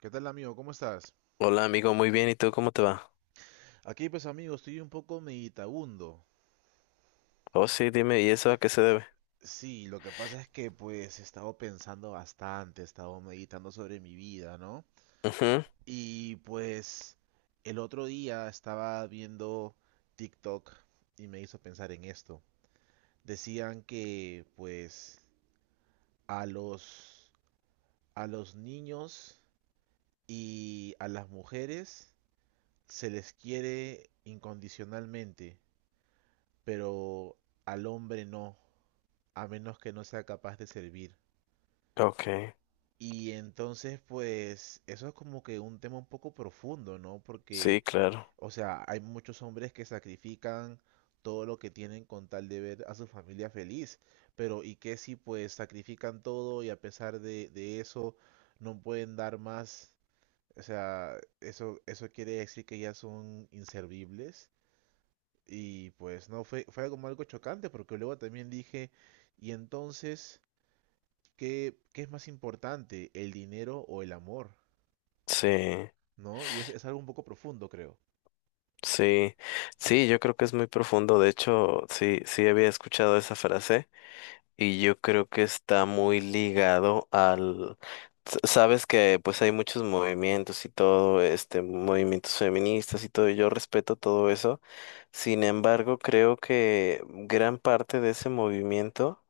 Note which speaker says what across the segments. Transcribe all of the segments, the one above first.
Speaker 1: ¿Qué tal, amigo? ¿Cómo estás?
Speaker 2: Hola amigo, muy bien, ¿y tú cómo te va?
Speaker 1: Aquí pues, amigo, estoy un poco meditabundo.
Speaker 2: Oh, sí, dime, ¿y eso a qué se debe?
Speaker 1: Sí, lo que pasa es que pues he estado pensando bastante, he estado meditando sobre mi vida, ¿no?
Speaker 2: Ujú.
Speaker 1: Y pues el otro día estaba viendo TikTok y me hizo pensar en esto. Decían que pues a los a los niños y a las mujeres se les quiere incondicionalmente, pero al hombre no, a menos que no sea capaz de servir.
Speaker 2: Ok,
Speaker 1: Y entonces, pues, eso es como que un tema un poco profundo, ¿no? Porque,
Speaker 2: sí, claro,
Speaker 1: o sea, hay muchos hombres que sacrifican todo lo que tienen con tal de ver a su familia feliz, pero ¿y qué si pues sacrifican todo y a pesar de eso no pueden dar más? O sea, eso quiere decir que ya son inservibles. Y pues no, fue como algo chocante, porque luego también dije, y entonces, ¿Qué es más importante, el dinero o el amor?
Speaker 2: sí,
Speaker 1: ¿No? Y es algo un poco profundo, creo.
Speaker 2: sí, sí, yo creo que es muy profundo, de hecho, sí, sí había escuchado esa frase y yo creo que está muy ligado al, sabes que pues hay muchos movimientos y todo, movimientos feministas y todo, y yo respeto todo eso, sin embargo, creo que gran parte de ese movimiento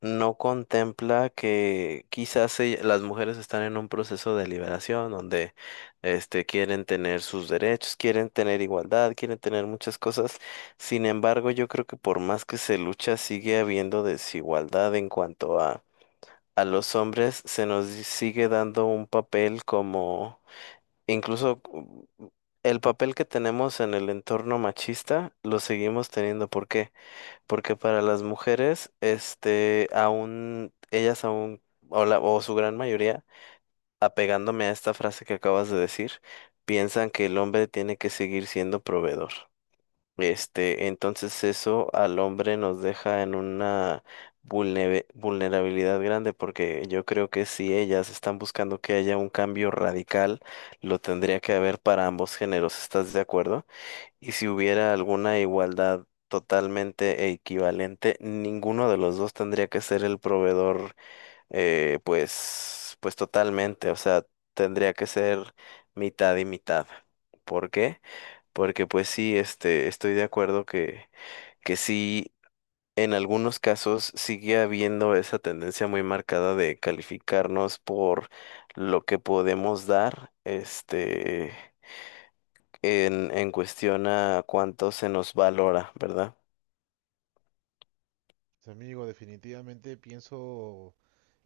Speaker 2: no contempla que quizás las mujeres están en un proceso de liberación donde quieren tener sus derechos, quieren tener igualdad, quieren tener muchas cosas. Sin embargo, yo creo que por más que se lucha, sigue habiendo desigualdad en cuanto a los hombres. Se nos sigue dando un papel como incluso... mm, el papel que tenemos en el entorno machista lo seguimos teniendo. ¿Por qué? Porque para las mujeres, aún, ellas aún, o, o su gran mayoría, apegándome a esta frase que acabas de decir, piensan que el hombre tiene que seguir siendo proveedor. Entonces eso al hombre nos deja en una vulnerabilidad grande, porque yo creo que si ellas están buscando que haya un cambio radical, lo tendría que haber para ambos géneros. ¿Estás de acuerdo? Y si hubiera alguna igualdad totalmente equivalente, ninguno de los dos tendría que ser el proveedor, pues, pues totalmente, o sea, tendría que ser mitad y mitad. ¿Por qué? Porque pues sí, estoy de acuerdo que sí, en algunos casos sigue habiendo esa tendencia muy marcada de calificarnos por lo que podemos dar, en cuestión a cuánto se nos valora, ¿verdad?
Speaker 1: Pues, amigo, definitivamente pienso,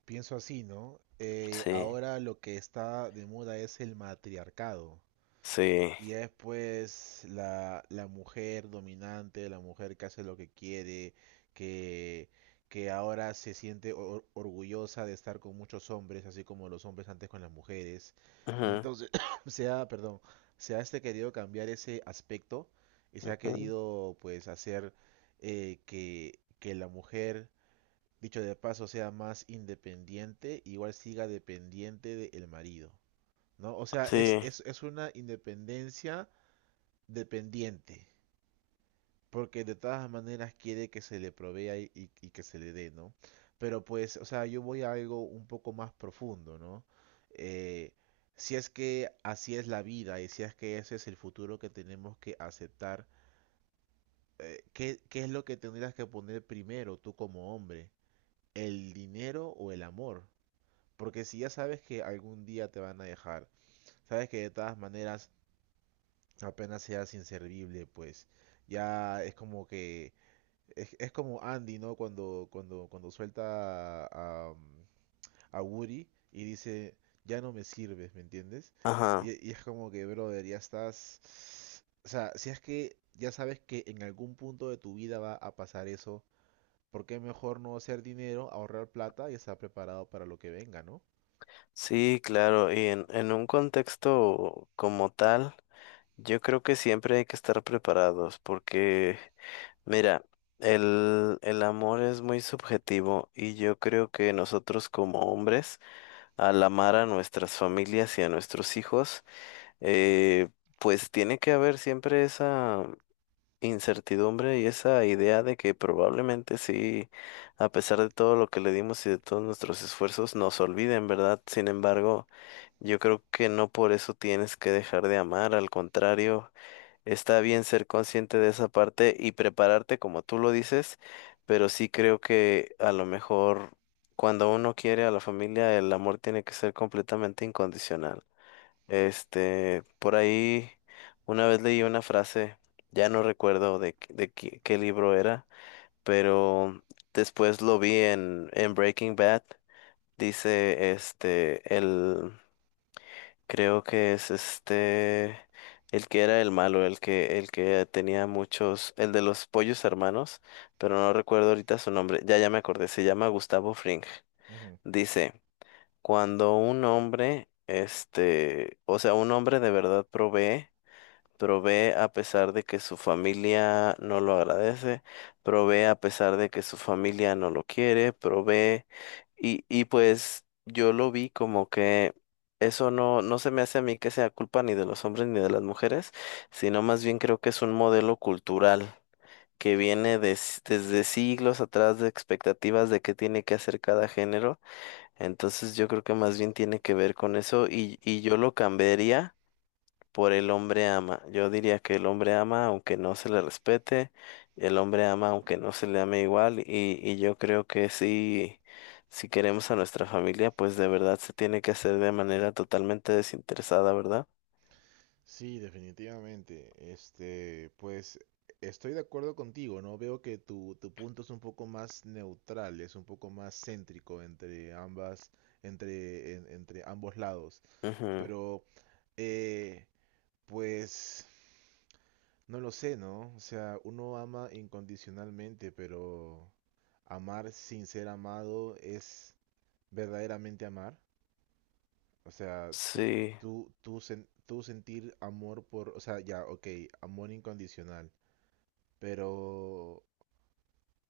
Speaker 1: pienso así, ¿no?
Speaker 2: Sí,
Speaker 1: Ahora lo que está de moda es el matriarcado.
Speaker 2: sí.
Speaker 1: Y ya después la mujer dominante, la mujer que hace lo que quiere, que, que ahora se siente orgullosa de estar con muchos hombres, así como los hombres antes con las mujeres.
Speaker 2: Ujú,
Speaker 1: Entonces, perdón, se ha, este, querido cambiar ese aspecto y se ha
Speaker 2: ujú.
Speaker 1: querido pues hacer, que la mujer, dicho de paso, sea más independiente, igual siga dependiente del marido, ¿no? O sea, es,
Speaker 2: Sí,
Speaker 1: es, es una independencia dependiente, porque de todas maneras quiere que se le provea y que se le dé, ¿no? Pero pues, o sea, yo voy a algo un poco más profundo, ¿no? Eh, si es que así es la vida y si es que ese es el futuro que tenemos que aceptar, ¿qué, qué es lo que tendrías que poner primero tú como hombre? ¿El dinero o el amor? Porque si ya sabes que algún día te van a dejar, sabes que de todas maneras apenas seas inservible, pues ya es como que... es como Andy, ¿no? Cuando suelta a Woody y dice, ya no me sirves, ¿me entiendes?
Speaker 2: ajá.
Speaker 1: Y es como que, brother, ya estás... O sea, si es que ya sabes que en algún punto de tu vida va a pasar eso, ¿por qué mejor no hacer dinero, ahorrar plata y estar preparado para lo que venga, ¿no?
Speaker 2: Sí, claro. Y en un contexto como tal, yo creo que siempre hay que estar preparados porque, mira, el amor es muy subjetivo y yo creo que nosotros como hombres, al amar a nuestras familias y a nuestros hijos, eh, pues tiene que haber siempre esa... incertidumbre y esa idea de que probablemente sí, a pesar de todo lo que le dimos y de todos nuestros esfuerzos, nos olviden, ¿verdad? Sin embargo, yo creo que no por eso tienes que dejar de amar, al contrario, está bien ser consciente de esa parte y prepararte como tú lo dices, pero sí creo que a lo mejor cuando uno quiere a la familia, el amor tiene que ser completamente incondicional. Por ahí una vez leí una frase, ya no recuerdo de, de qué, qué libro era, pero después lo vi en Breaking Bad. Dice, el, creo que es el que era el malo, el que tenía muchos, el de los pollos hermanos, pero no recuerdo ahorita su nombre, ya, ya me acordé, se llama Gustavo Fring. Dice, cuando un hombre, o sea, un hombre de verdad provee, provee a pesar de que su familia no lo agradece, provee a pesar de que su familia no lo quiere, provee y pues yo lo vi como que eso no, no se me hace a mí que sea culpa ni de los hombres ni de las mujeres, sino más bien creo que es un modelo cultural que viene desde siglos atrás de expectativas de qué tiene que hacer cada género. Entonces yo creo que más bien tiene que ver con eso y yo lo cambiaría por el hombre ama. Yo diría que el hombre ama aunque no se le respete, el hombre ama aunque no se le ame igual y yo creo que sí, si queremos a nuestra familia, pues de verdad se tiene que hacer de manera totalmente desinteresada, ¿verdad?
Speaker 1: Sí, definitivamente. Este, pues estoy de acuerdo contigo, ¿no? Veo que tu punto es un poco más neutral, es un poco más céntrico entre ambas, entre ambos lados.
Speaker 2: Ujú.
Speaker 1: Pero, eh, pues, no lo sé, ¿no? O sea, uno ama incondicionalmente, pero amar sin ser amado es verdaderamente amar. O sea, tú,
Speaker 2: Sí.
Speaker 1: tú, tú, sen- tú sentir amor por, o sea, ya, ok, amor incondicional, pero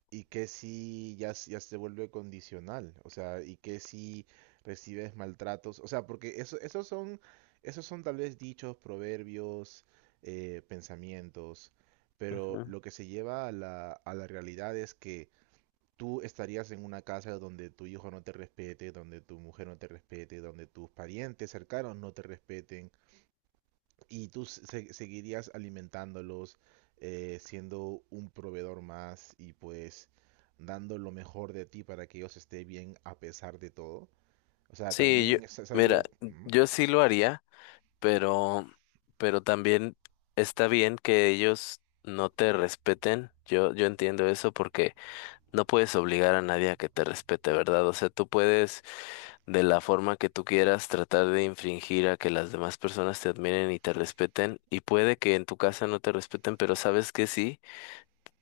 Speaker 1: ¿y qué si ya, ya se vuelve condicional? O sea, ¿y qué si recibes maltratos? O sea, porque eso, esos son, tal vez dichos, proverbios, pensamientos, pero
Speaker 2: Ujú.
Speaker 1: lo que se lleva a la realidad es que tú estarías en una casa donde tu hijo no te respete, donde tu mujer no te respete, donde tus parientes cercanos no te respeten y tú seguirías alimentándolos, siendo un proveedor más y pues dando lo mejor de ti para que ellos estén bien a pesar de todo. O sea,
Speaker 2: Sí, yo,
Speaker 1: también es
Speaker 2: mira,
Speaker 1: algo... ¿Mm?
Speaker 2: yo sí lo haría, pero, pero también está bien que ellos no te respeten. Yo entiendo eso porque no puedes obligar a nadie a que te respete, ¿verdad? O sea, tú puedes, de la forma que tú quieras, tratar de infringir a que las demás personas te admiren y te respeten. Y puede que en tu casa no te respeten, pero sabes que sí,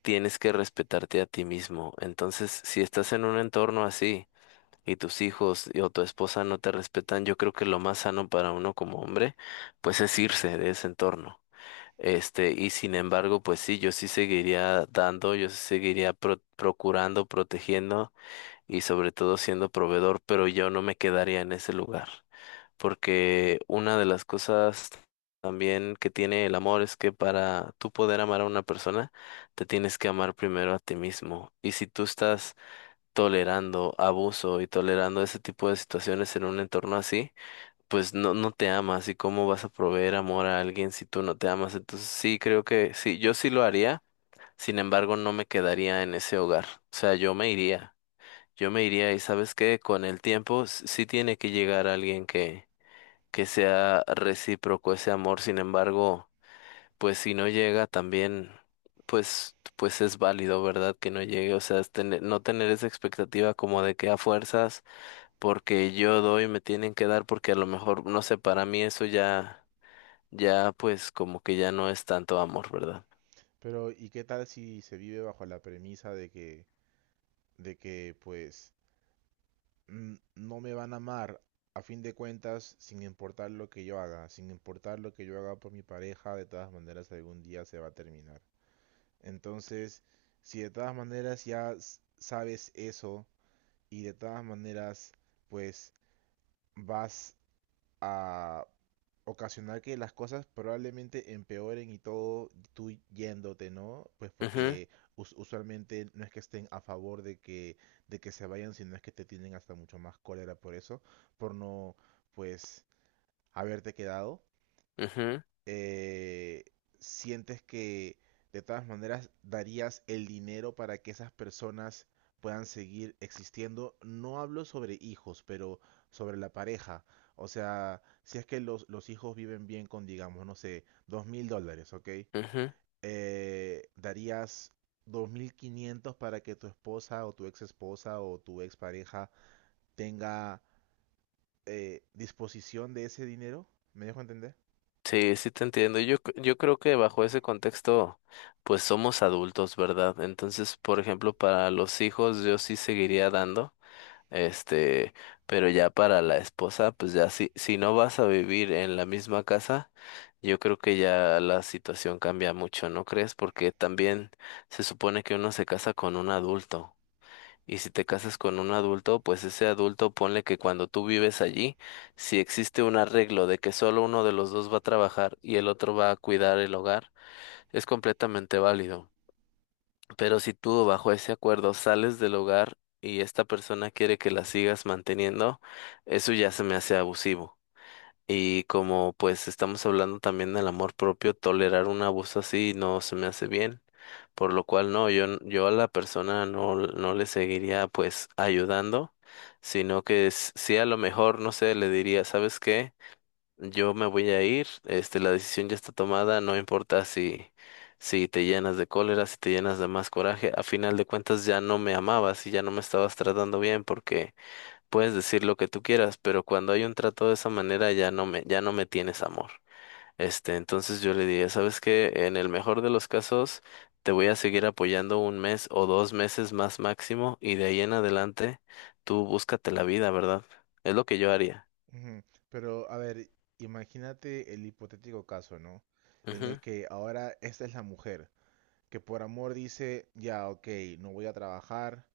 Speaker 2: tienes que respetarte a ti mismo. Entonces, si estás en un entorno así y tus hijos o tu esposa no te respetan, yo creo que lo más sano para uno como hombre, pues es irse de ese entorno. Y sin embargo, pues sí, yo sí seguiría dando, yo sí seguiría procurando, protegiendo y sobre todo siendo proveedor, pero yo no me quedaría en ese lugar, porque una de las cosas también que tiene el amor es que para tú poder amar a una persona, te tienes que amar primero a ti mismo. Y si tú estás tolerando abuso y tolerando ese tipo de situaciones en un entorno así, pues no, no te amas y cómo vas a proveer amor a alguien si tú no te amas. Entonces sí, creo que sí, yo sí lo haría, sin embargo no me quedaría en ese hogar, o sea, yo me iría. Yo me iría y sabes que con el tiempo sí tiene que llegar alguien que sea recíproco ese amor, sin embargo, pues si no llega también, pues, pues es válido, ¿verdad? Que no llegue, o sea, es no tener esa expectativa como de que a fuerzas, porque yo doy, me tienen que dar, porque a lo mejor, no sé, para mí eso ya, ya pues como que ya no es tanto amor, ¿verdad?
Speaker 1: Pero ¿y qué tal si se vive bajo la premisa de que pues no me van a amar? A fin de cuentas, sin importar lo que yo haga, sin importar lo que yo haga por mi pareja, de todas maneras algún día se va a terminar. Entonces, si de todas maneras ya sabes eso y de todas maneras pues vas a ocasionar que las cosas probablemente empeoren y todo tú yéndote, ¿no? Pues
Speaker 2: Ujú,
Speaker 1: porque usualmente no es que estén a favor de que se vayan, sino es que te tienen hasta mucho más cólera por eso, por no pues haberte quedado,
Speaker 2: ujú,
Speaker 1: eh, sientes que de todas maneras darías el dinero para que esas personas puedan seguir existiendo. No hablo sobre hijos, pero sobre la pareja. O sea, si es que los hijos viven bien con, digamos, no sé, 2000 dólares, ¿ok?
Speaker 2: ujú.
Speaker 1: Darías 2500 para que tu esposa o tu ex esposa o tu ex pareja tenga, disposición de ese dinero. ¿Me dejo entender?
Speaker 2: Sí, sí te entiendo. Yo, yo creo que bajo ese contexto, pues somos adultos, ¿verdad? Entonces, por ejemplo, para los hijos yo sí seguiría dando, este, pero ya para la esposa, pues ya si, si no vas a vivir en la misma casa, yo creo que ya la situación cambia mucho, ¿no crees? Porque también se supone que uno se casa con un adulto. Y si te casas con un adulto, pues ese adulto ponle que cuando tú vives allí, si existe un arreglo de que solo uno de los dos va a trabajar y el otro va a cuidar el hogar, es completamente válido. Pero si tú bajo ese acuerdo sales del hogar y esta persona quiere que la sigas manteniendo, eso ya se me hace abusivo. Y como pues estamos hablando también del amor propio, tolerar un abuso así no se me hace bien, por lo cual no, yo, yo a la persona no, no le seguiría pues ayudando, sino que sí a lo mejor, no sé, le diría, ¿sabes qué? Yo me voy a ir, la decisión ya está tomada, no importa si, si te llenas de cólera, si te llenas de más coraje, a final de cuentas ya no me amabas y ya no me estabas tratando bien porque puedes decir lo que tú quieras, pero cuando hay un trato de esa manera ya no me tienes amor. Entonces yo le diría, ¿sabes qué? En el mejor de los casos, te voy a seguir apoyando un mes o dos meses más máximo y de ahí en adelante tú búscate la vida, ¿verdad? Es lo que yo haría.
Speaker 1: Ujú. Pero, a ver, imagínate el hipotético caso, ¿no? En el
Speaker 2: Ujú,
Speaker 1: que ahora esta es la mujer, que por amor dice, ya, ok, no voy a trabajar,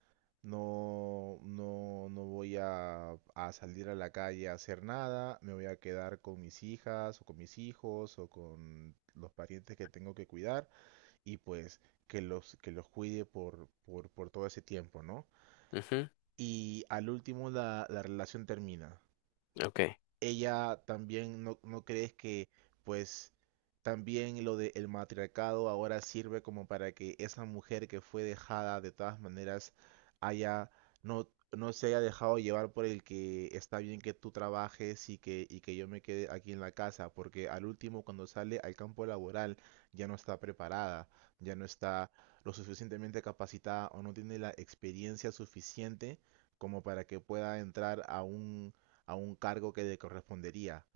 Speaker 1: no, no, no voy a salir a la calle a hacer nada, me voy a quedar con mis hijas o con mis hijos o con los parientes que tengo que cuidar y pues que los cuide por todo ese tiempo, ¿no?
Speaker 2: ujú,
Speaker 1: Y al último la relación termina,
Speaker 2: ok.
Speaker 1: ella también, no crees que pues también lo del matriarcado ahora sirve como para que esa mujer que fue dejada de todas maneras haya, no se haya dejado llevar por el que está bien que tú trabajes y que yo me quede aquí en la casa, porque al último cuando sale al campo laboral ya no está preparada, ya no está lo suficientemente capacitada o no tiene la experiencia suficiente como para que pueda entrar a un cargo que le correspondería,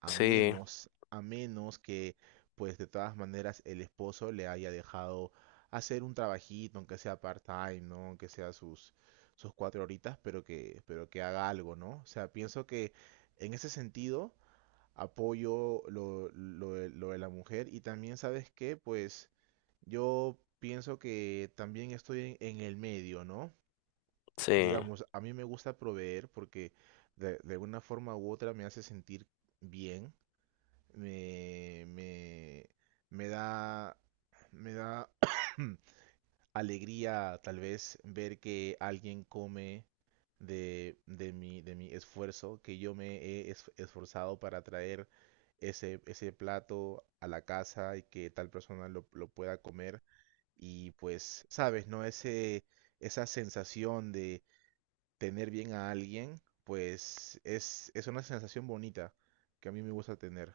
Speaker 1: a
Speaker 2: Sí,
Speaker 1: menos, a menos que, pues de todas maneras, el esposo le haya dejado hacer un trabajito, aunque sea part-time, ¿no? Aunque sea sus, cuatro horitas, pero que haga algo, ¿no? O sea, pienso que en ese sentido apoyo lo de la mujer y también, ¿sabes qué? Pues yo pienso que también estoy en el medio, ¿no?
Speaker 2: sí,
Speaker 1: Digamos, a mí me gusta proveer porque de una forma u otra me hace sentir bien, me, me, me da, me da alegría tal vez ver que alguien come de mi esfuerzo, que yo me he esforzado para traer ese, plato a la casa y que tal persona lo pueda comer. Y pues, sabes, ¿no? Ese, esa sensación de tener bien a alguien, pues es, una sensación bonita que a mí me gusta tener.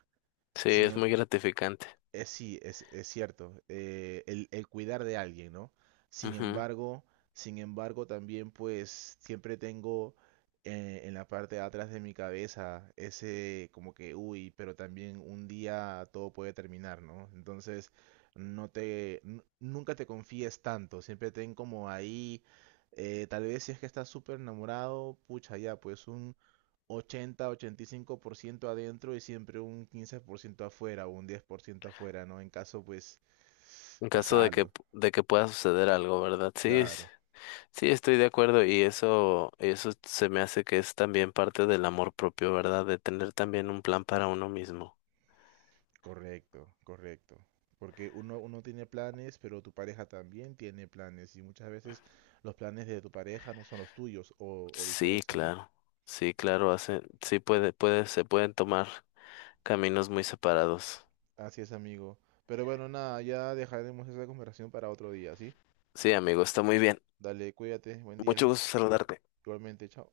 Speaker 2: sí,
Speaker 1: Sin,
Speaker 2: es
Speaker 1: em-
Speaker 2: muy gratificante.
Speaker 1: Eh, sí, es cierto, el cuidar de alguien, ¿no? Sin
Speaker 2: Ujú.
Speaker 1: embargo, sin embargo, también pues siempre tengo, en la parte de atrás de mi cabeza ese como que, uy, pero también un día todo puede terminar, ¿no? Entonces, nunca te confíes tanto, siempre ten como ahí, tal vez si es que estás súper enamorado, pucha, ya, pues 85% adentro y siempre un 15% afuera o un 10% afuera, ¿no? En caso, pues,
Speaker 2: En caso
Speaker 1: pasa algo.
Speaker 2: de que pueda suceder algo, ¿verdad? Sí, sí.
Speaker 1: Claro,
Speaker 2: Sí, estoy de acuerdo y eso se me hace que es también parte del amor propio, ¿verdad? De tener también un plan para uno mismo.
Speaker 1: correcto, correcto. Porque uno, uno tiene planes, pero tu pareja también tiene planes y muchas veces los planes de tu pareja no son los tuyos o
Speaker 2: Sí,
Speaker 1: viceversa, ¿no?
Speaker 2: claro. Sí, claro, hace, sí puede, puede, se pueden tomar caminos muy separados.
Speaker 1: Así es, amigo. Pero bueno, nada, ya dejaremos esa conversación para otro día, ¿sí?
Speaker 2: Sí, amigo, está muy bien.
Speaker 1: Dale, cuídate, buen día.
Speaker 2: Mucho gusto saludarte.
Speaker 1: Igualmente, chao.